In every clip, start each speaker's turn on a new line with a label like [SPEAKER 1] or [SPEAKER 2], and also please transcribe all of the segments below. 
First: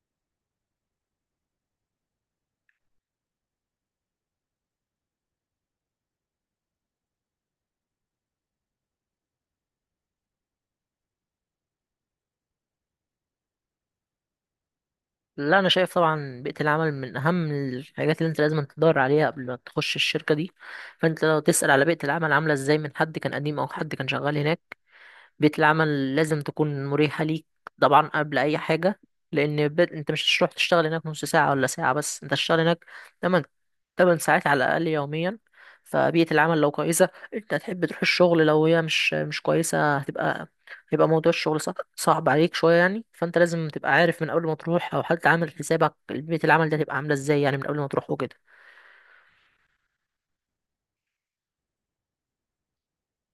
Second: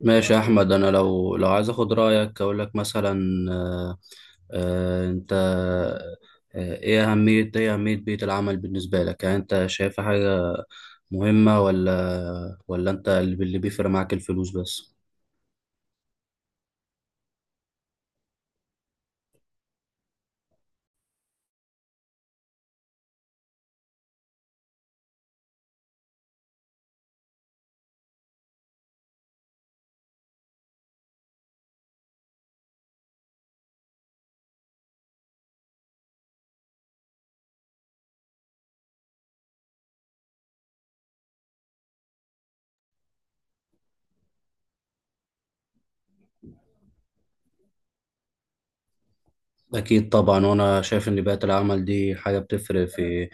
[SPEAKER 1] ماشي يا احمد، انا لو عايز اخد رايك اقول لك مثلا. آه، انت، ايه اهميه بيئه العمل بالنسبه لك؟ يعني انت شايفها حاجه مهمه ولا انت اللي بيفرق معاك الفلوس بس؟
[SPEAKER 2] لا، انا شايف طبعا بيئه العمل من اهم الحاجات اللي انت لازم تدور عليها قبل ما تخش الشركه دي. فانت لو تسال على بيئه العمل عامله ازاي من حد كان قديم او حد كان شغال هناك. بيئة العمل لازم تكون مريحة ليك طبعا قبل أي حاجة، لأن أنت مش هتروح تشتغل هناك نص ساعة ولا ساعة، بس أنت هتشتغل هناك تمن تمن ساعات على الأقل يوميا. فبيئة العمل لو كويسة أنت هتحب تروح الشغل، لو هي مش كويسة هيبقى موضوع الشغل صعب عليك شوية يعني. فأنت لازم تبقى عارف من قبل ما تروح، أو حتى عامل حسابك بيئة العمل ده هتبقى عاملة إزاي يعني من قبل ما تروح وكده.
[SPEAKER 1] اكيد طبعا. وانا شايف ان بيئه العمل دي حاجه بتفرق في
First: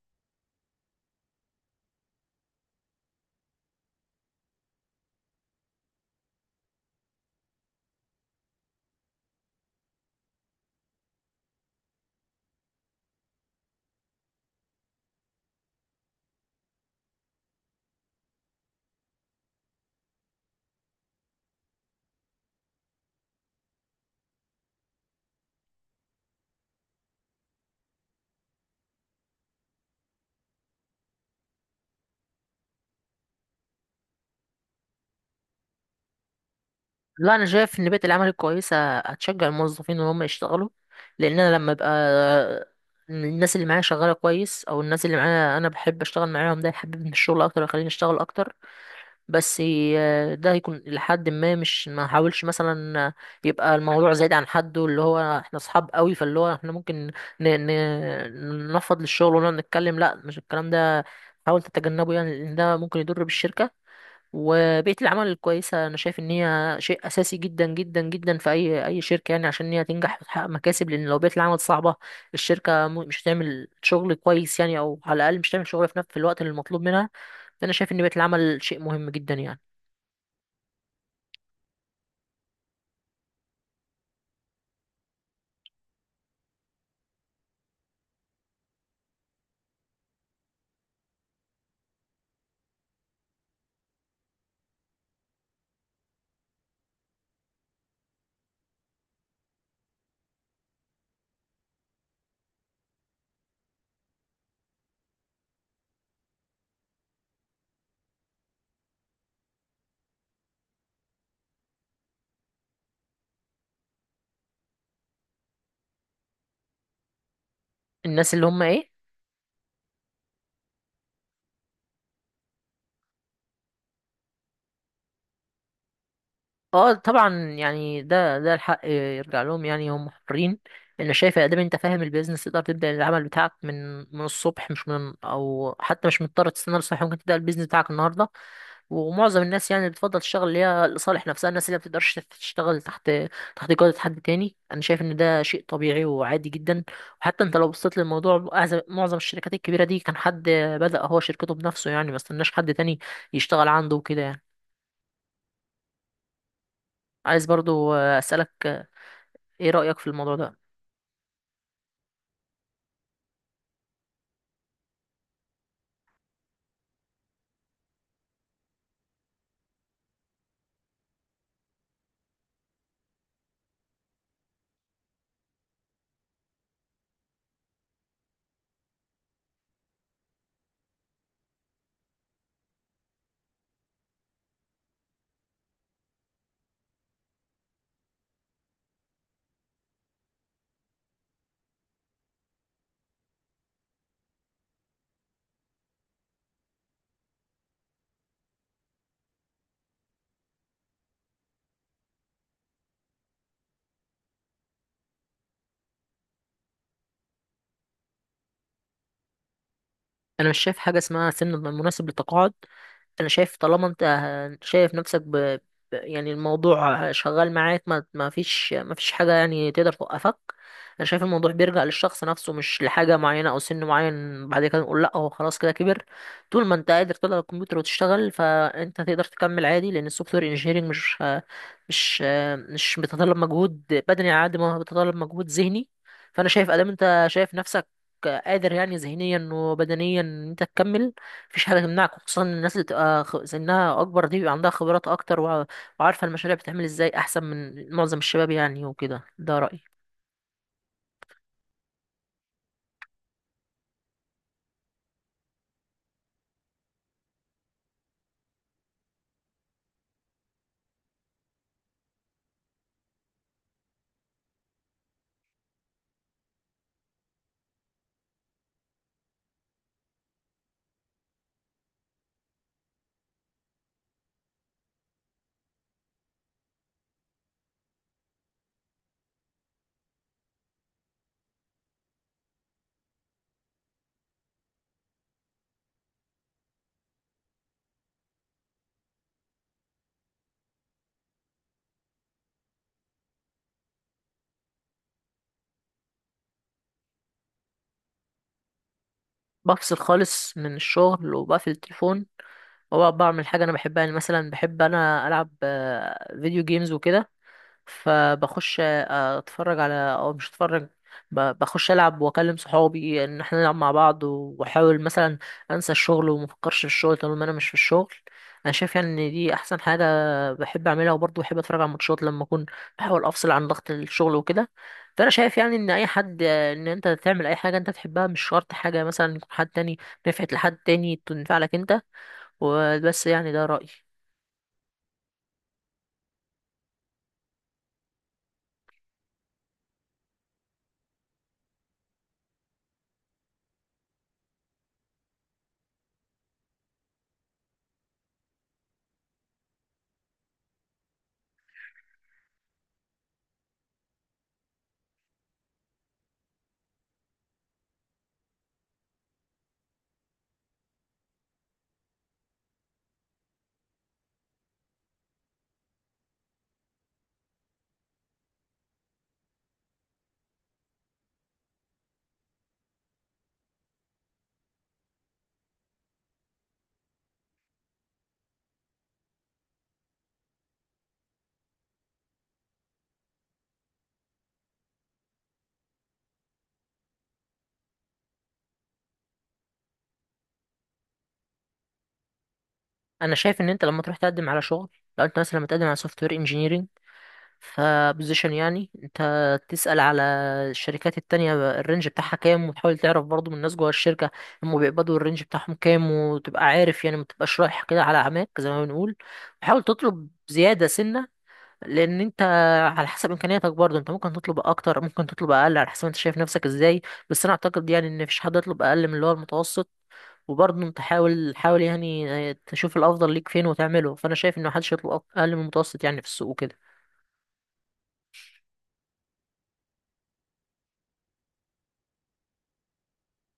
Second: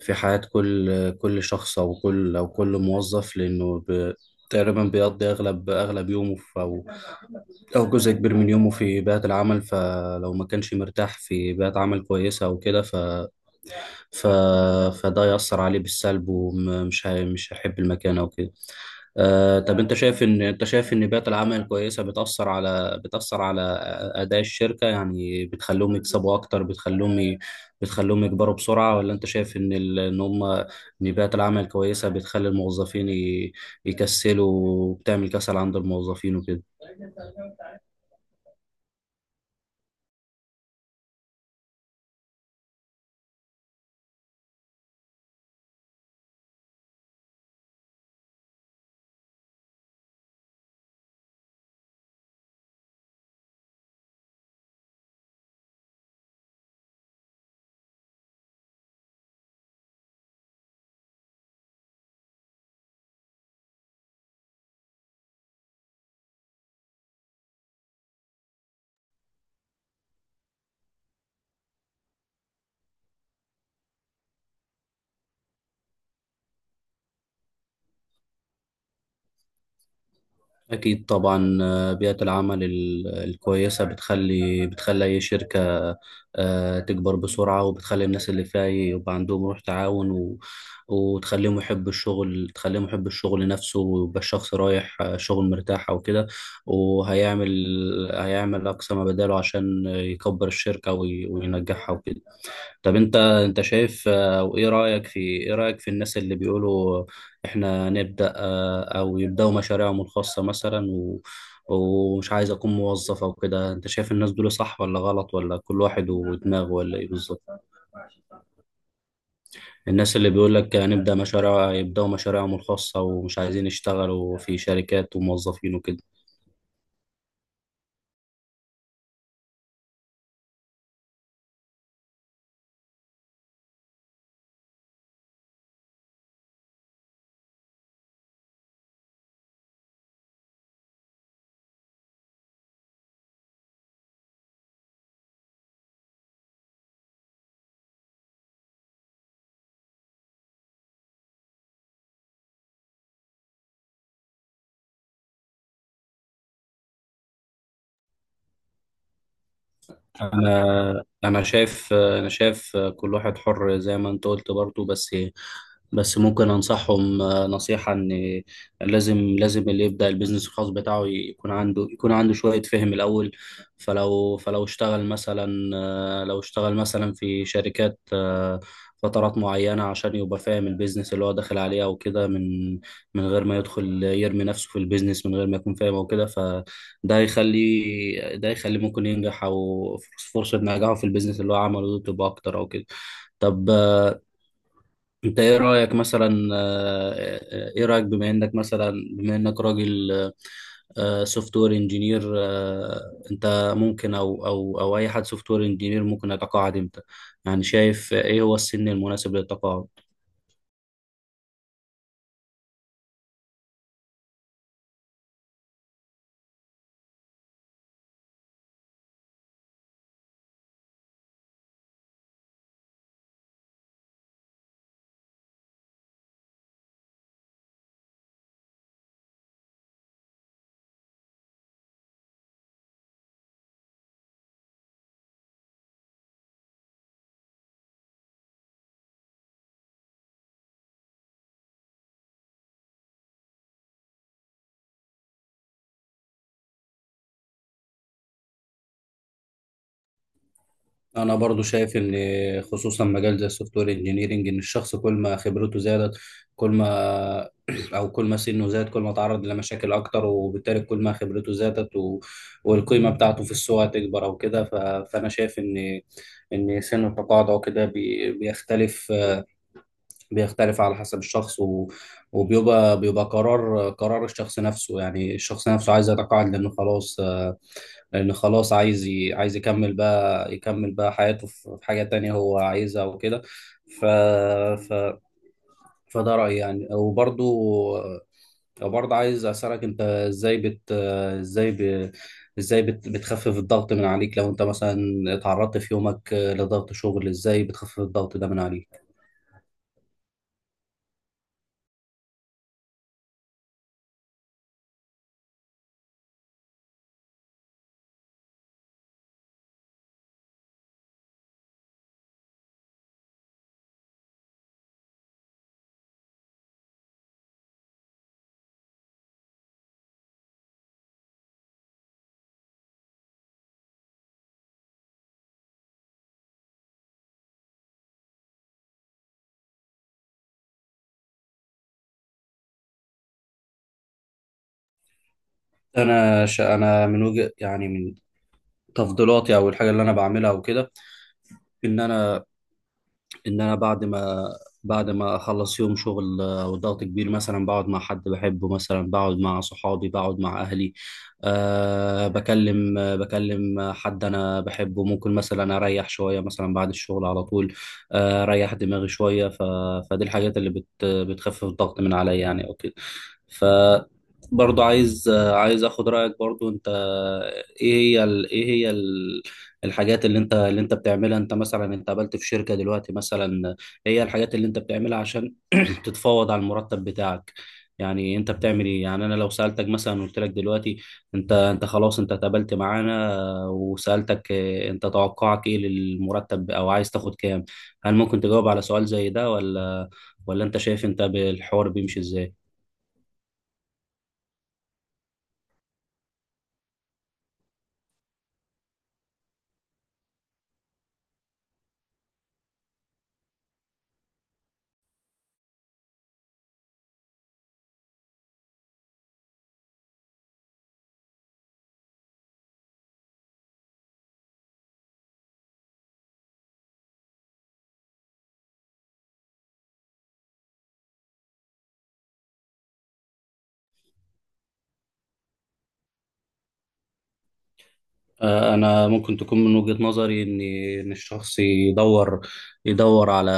[SPEAKER 1] في حياه كل شخص او كل موظف، لانه تقريبا بيقضي اغلب يومه، أو جزء كبير من يومه، في بيئة العمل. فلو ما كانش مرتاح في بيئة عمل كويسة أو كده، ف... فده يأثر عليه بالسلب، مش هيحب المكان أو كده. طب أنت شايف إن بيئة العمل الكويسة بتأثر على أداء الشركة؟ يعني بتخليهم يكسبوا أكتر، بتخليهم يكبروا بسرعة، ولا أنت شايف إن ال... إن هم إن بيئة العمل الكويسة بتخلي يكسلوا وبتعمل كسل عند الموظفين وكده؟
[SPEAKER 2] لا، انا شايف ان بيئه العمل الكويسه هتشجع الموظفين ان هم يشتغلوا، لان انا لما ابقى الناس اللي معايا شغاله كويس او الناس اللي معايا انا بحب اشتغل معاهم، ده يحببني في الشغل اكتر ويخليني اشتغل اكتر. بس ده هيكون لحد ما مش ما احاولش مثلا يبقى الموضوع زايد عن حده، اللي هو احنا اصحاب قوي، فاللي هو احنا ممكن ننفض للشغل ونقعد نتكلم. لا، مش الكلام ده، حاول تتجنبه يعني لان ده ممكن يضر بالشركه. وبيئة العمل الكويسة أنا شايف إن هي شيء أساسي جدا جدا جدا في أي شركة يعني، عشان إن هي تنجح وتحقق مكاسب، لأن لو بيئة العمل صعبة الشركة مش هتعمل شغل كويس يعني، أو على الأقل مش هتعمل شغل في في الوقت اللي المطلوب منها. فأنا شايف إن بيئة العمل شيء مهم جدا يعني.
[SPEAKER 1] أكيد طبعا. بيئة العمل الكويسة بتخلي أي شركة تكبر بسرعة، وبتخلي الناس اللي فيها يبقى عندهم روح تعاون وتخليهم يحبوا الشغل تخليهم يحبوا الشغل نفسه، ويبقى الشخص رايح شغل مرتاح أو كده، وهيعمل أقصى ما بداله عشان يكبر الشركة وينجحها وكده. طب انت شايف، آه، او ايه رايك في الناس اللي بيقولوا احنا نبدا آه، او يبداوا مشاريعهم الخاصه مثلا ومش عايز اكون موظف او كده؟ انت شايف الناس دول صح ولا غلط، ولا كل واحد ودماغه، ولا ايه بالظبط؟
[SPEAKER 2] الناس اللي هم إيه؟
[SPEAKER 1] الناس اللي بيقول لك هنبدا مشاريع، يبداوا مشاريعهم الخاصه ومش عايزين يشتغلوا في شركات وموظفين وكده.
[SPEAKER 2] أه طبعا، يعني ده الحق يرجع لهم يعني، هم حرين. أنا شايف يا دام أنت فاهم البيزنس تقدر تبدأ العمل بتاعك من الصبح، مش من أو حتى مش مضطر تستنى الصبح، ممكن تبدأ البيزنس بتاعك النهاردة. ومعظم الناس يعني بتفضل الشغل اللي هي لصالح نفسها، الناس اللي ما بتقدرش تشتغل تحت جودة حد تاني. انا شايف ان ده شيء طبيعي وعادي جدا. وحتى انت لو بصيت للموضوع، معظم الشركات الكبيرة دي كان حد بدأ هو شركته بنفسه، يعني ما استناش حد تاني يشتغل عنده وكده يعني. عايز برضو أسألك ايه رأيك في الموضوع ده.
[SPEAKER 1] انا شايف كل واحد حر زي ما انت قلت برضو، بس ممكن انصحهم نصيحة ان لازم اللي يبدأ البيزنس الخاص بتاعه يكون عنده شوية فهم الاول. فلو فلو اشتغل مثلا آه، لو اشتغل مثلا في شركات فترات معينة، عشان يبقى فاهم البيزنس اللي هو داخل عليه او كده، من غير ما يدخل يرمي نفسه في البيزنس من غير ما يكون فاهم او كده. ده يخليه ممكن ينجح، او فرصة نجاحه في البيزنس اللي هو عمله ده تبقى اكتر او كده. طب، انت ايه رأيك، بما انك راجل سوفت وير انجينير، انت ممكن او او او اي حد سوفت وير انجينير ممكن يتقاعد امتى؟ يعني شايف ايه هو السن المناسب للتقاعد؟
[SPEAKER 2] انا مش شايف حاجه اسمها سن مناسب للتقاعد. انا شايف طالما انت شايف نفسك يعني الموضوع شغال معاك، ما فيش حاجه يعني تقدر توقفك. انا شايف الموضوع بيرجع للشخص نفسه، مش لحاجه معينه او سن معين بعد كده نقول لا هو خلاص كده كبر. طول ما انت قادر تطلع الكمبيوتر وتشتغل، فانت تقدر تكمل عادي، لان السوفت وير انجينيرنج مش مش بيتطلب مجهود بدني على قد ما هو بيتطلب مجهود ذهني. فانا شايف ادام انت شايف نفسك قادر يعني ذهنيا وبدنيا ان انت تكمل، مفيش حاجه تمنعك، خصوصا إن الناس اللي تبقى سنها اكبر دي بيبقى عندها خبرات اكتر، وعارفه المشاريع بتتعمل ازاي احسن من معظم الشباب يعني وكده. ده رايي.
[SPEAKER 1] انا برضو شايف ان، خصوصا مجال زي السوفت وير انجينيرنج، ان الشخص كل ما خبرته زادت كل ما او كل ما سنه زاد، كل ما تعرض لمشاكل اكتر، وبالتالي كل ما خبرته زادت والقيمه بتاعته في السوق هتكبر او كده. فانا شايف ان سن التقاعد او كده بيختلف على حسب الشخص، وبيبقى قرار الشخص نفسه. يعني الشخص نفسه عايز يتقاعد لأنه خلاص عايز عايز يكمل بقى حياته في حاجة تانية هو عايزها وكده. ف... فده رأيي يعني. وبرضه عايز أسألك أنت، إزاي بت آه، إزاي ب... إزاي بت... بتخفف الضغط من عليك لو أنت مثلا اتعرضت في يومك لضغط شغل؟ إزاي بتخفف الضغط ده من عليك؟
[SPEAKER 2] بفصل خالص من الشغل وبقفل التليفون، وبقعد بعمل حاجه انا بحبها، يعني مثلا بحب انا العب فيديو جيمز وكده. فبخش اتفرج على او مش اتفرج، بخش العب واكلم صحابي ان احنا نلعب مع بعض، واحاول مثلا انسى الشغل وما افكرش في الشغل طالما انا مش في الشغل. انا شايف يعني ان دي احسن حاجه بحب اعملها. وبرضه بحب اتفرج على الماتشات لما اكون بحاول افصل عن ضغط الشغل وكده. فانا شايف يعني ان اي حد، ان انت تعمل اي حاجه انت تحبها، مش شرط حاجه مثلا يكون حد تاني نفعت لحد تاني تنفع لك انت. وبس يعني، ده رايي.
[SPEAKER 1] أنا من وجه يعني من تفضيلاتي أو الحاجة اللي أنا بعملها وكده، إن أنا ان انا بعد ما اخلص يوم شغل وضغط كبير، مثلا بقعد مع حد بحبه، مثلا بقعد مع صحابي، بقعد مع اهلي. بكلم حد انا بحبه. ممكن مثلا اريح شويه مثلا بعد الشغل على طول، اريح دماغي شويه. فدي الحاجات اللي بتخفف الضغط من عليا يعني او كده. ف برضو عايز عايز اخد رايك برضو انت، ايه هي الحاجات اللي انت بتعملها. انت قابلت في شركة دلوقتي مثلا، هي الحاجات اللي انت بتعملها عشان تتفاوض على المرتب بتاعك. يعني انت بتعمل ايه؟ يعني انا لو سألتك مثلا، قلت لك دلوقتي، انت خلاص انت اتقابلت معانا، وسألتك انت توقعك ايه للمرتب، او عايز تاخد كام. هل ممكن تجاوب على سؤال زي ده، ولا انت شايف انت بالحوار بيمشي ازاي؟
[SPEAKER 2] انا شايف ان انت لما تروح تقدم على شغل، لو انت مثلا متقدم على سوفت وير فبوزيشن يعني، انت تسأل على الشركات التانية الرينج بتاعها كام، وتحاول تعرف برضو من الناس جوه الشركة هم بيقبضوا الرينج بتاعهم كام، وتبقى عارف يعني، ما تبقاش رايح كده على عماك زي ما بنقول. وحاول تطلب زيادة سنة، لان انت على حسب امكانياتك برضو انت ممكن تطلب اكتر ممكن تطلب اقل، على حسب انت شايف نفسك ازاي. بس انا اعتقد يعني ان مفيش حد يطلب اقل من اللي هو المتوسط. وبرضه انت حاول يعني تشوف الافضل ليك فين وتعمله. فانا شايف ان محدش يطلب اقل من المتوسط يعني في السوق وكده.
[SPEAKER 1] أنا ممكن تكون من وجهة نظري إن الشخص يدور يدور على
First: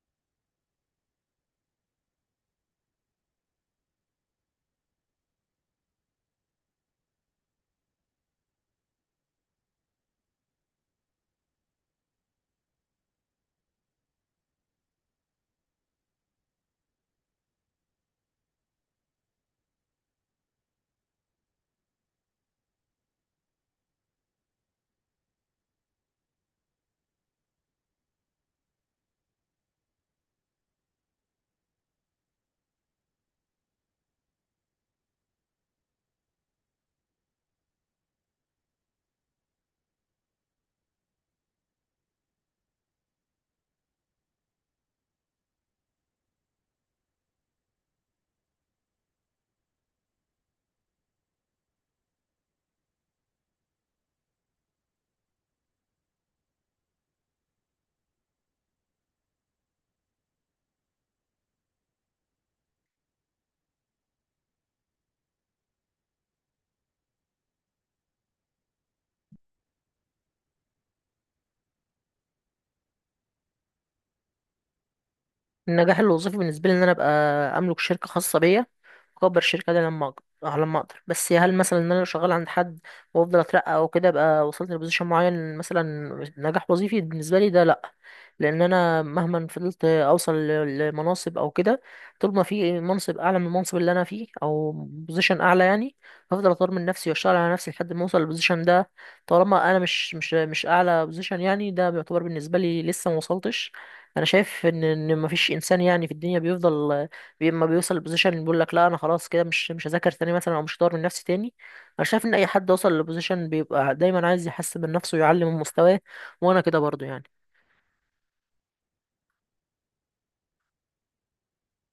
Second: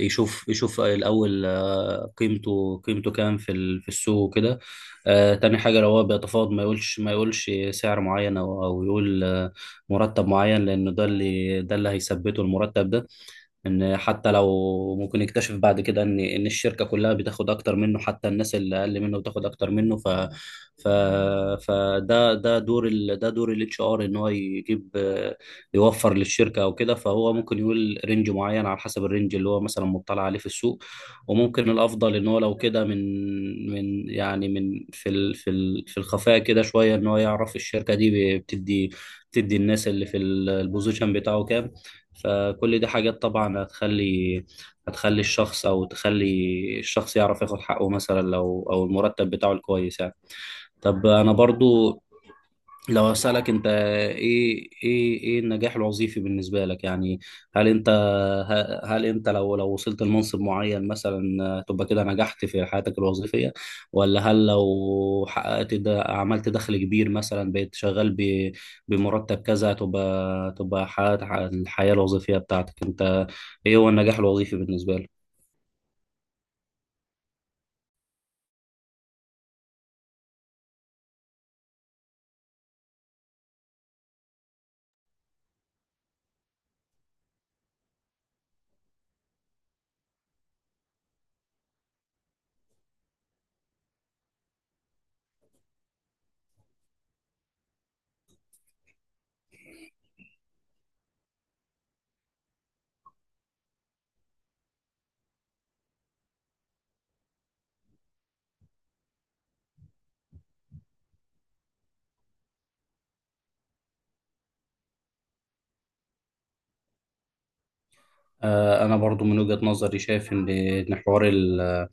[SPEAKER 1] يشوف الأول قيمته كام في السوق وكده. تاني حاجة، لو هو بيتفاوض ما يقولش سعر معين، أو يقول مرتب معين، لأنه ده اللي هيثبته المرتب ده. ان حتى لو ممكن يكتشف بعد كده ان الشركه كلها بتاخد اكتر منه، حتى الناس اللي اقل منه بتاخد اكتر منه. ف ف فده ده دور ال... ده دور الاتش ار، ان هو يجيب آه، يوفر للشركه او كده. فهو ممكن يقول رينج معين على حسب الرينج اللي هو مثلا مطلع عليه في السوق. وممكن الافضل ان هو لو كده من في الخفاء كده شويه، ان هو يعرف الشركه دي بتدي الناس اللي في البوزيشن بتاعه كام. فكل دي حاجات طبعا، هتخلي هتخلي الشخص او تخلي الشخص يعرف ياخد حقه، مثلا لو او المرتب بتاعه الكويس يعني. طب انا برضو لو أسألك أنت، إيه النجاح الوظيفي بالنسبة لك يعني؟ هل أنت هل أنت لو وصلت لمنصب معين مثلا تبقى كده نجحت في حياتك الوظيفية؟ ولا هل لو حققت ده، عملت دخل كبير مثلا، بقيت شغال بمرتب كذا، تبقى حققت الحياة الوظيفية بتاعتك أنت؟ إيه هو النجاح الوظيفي بالنسبة لك؟
[SPEAKER 2] النجاح الوظيفي بالنسبه لي ان انا ابقى املك شركه خاصه بيا، واكبر الشركه دي لما اقدر. لما اقدر. بس هل مثلا ان انا لو شغال عند حد وافضل اترقى او كده ابقى وصلت لبوزيشن معين مثلا، نجاح وظيفي بالنسبه لي ده؟ لا، لان انا مهما فضلت اوصل لمناصب او كده، طول ما في منصب اعلى من المنصب اللي انا فيه او بوزيشن اعلى يعني، هفضل اطور من نفسي واشتغل على نفسي لحد ما اوصل للبوزيشن ده. طالما انا مش اعلى بوزيشن يعني، ده بيعتبر بالنسبه لي لسه ما وصلتش. انا شايف ان ان مفيش انسان يعني في الدنيا بيفضل، اما بيوصل لبوزيشن اللي بيقول لك لا انا خلاص كده مش هذاكر تاني مثلا او مش هطور من نفسي تاني. انا شايف ان اي حد وصل لبوزيشن بيبقى دايما عايز يحسن من نفسه ويعلي من مستواه، وانا كده برضو يعني.
[SPEAKER 1] انا برضو من وجهة نظري شايف ان حوار ال-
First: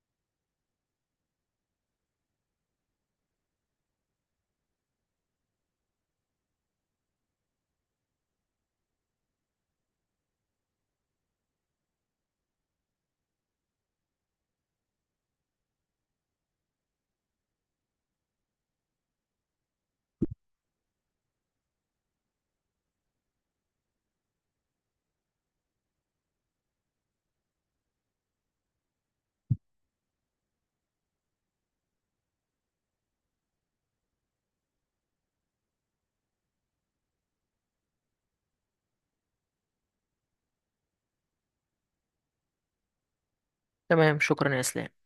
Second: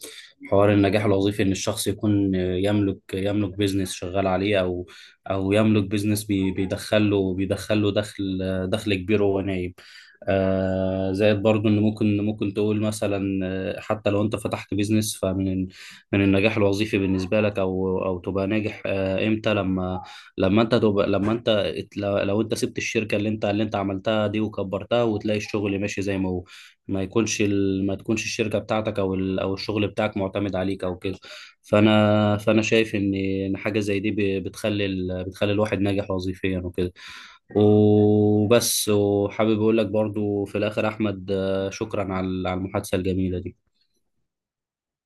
[SPEAKER 1] حوار النجاح الوظيفي ان الشخص يكون يملك بيزنس شغال عليه، او يملك بيزنس بيدخله دخل كبير وهو نايم. زائد برضو، ان ممكن تقول مثلا حتى لو انت فتحت بيزنس، فمن النجاح الوظيفي بالنسبه لك، او تبقى ناجح امتى؟ لما لما انت تبقى لما انت لو انت سبت الشركه اللي انت عملتها دي وكبرتها، وتلاقي الشغل ماشي زي ما هو، ما يكونش ال... ما تكونش الشركه بتاعتك او الشغل بتاعك معتمد عليك او كده. فانا شايف ان حاجه زي دي بتخلي الواحد ناجح وظيفيا وكده. وبس. وحابب اقول لك برضو في الاخر، احمد، شكرا على المحادثه الجميله دي.
[SPEAKER 2] تمام، شكرا يا اسلام.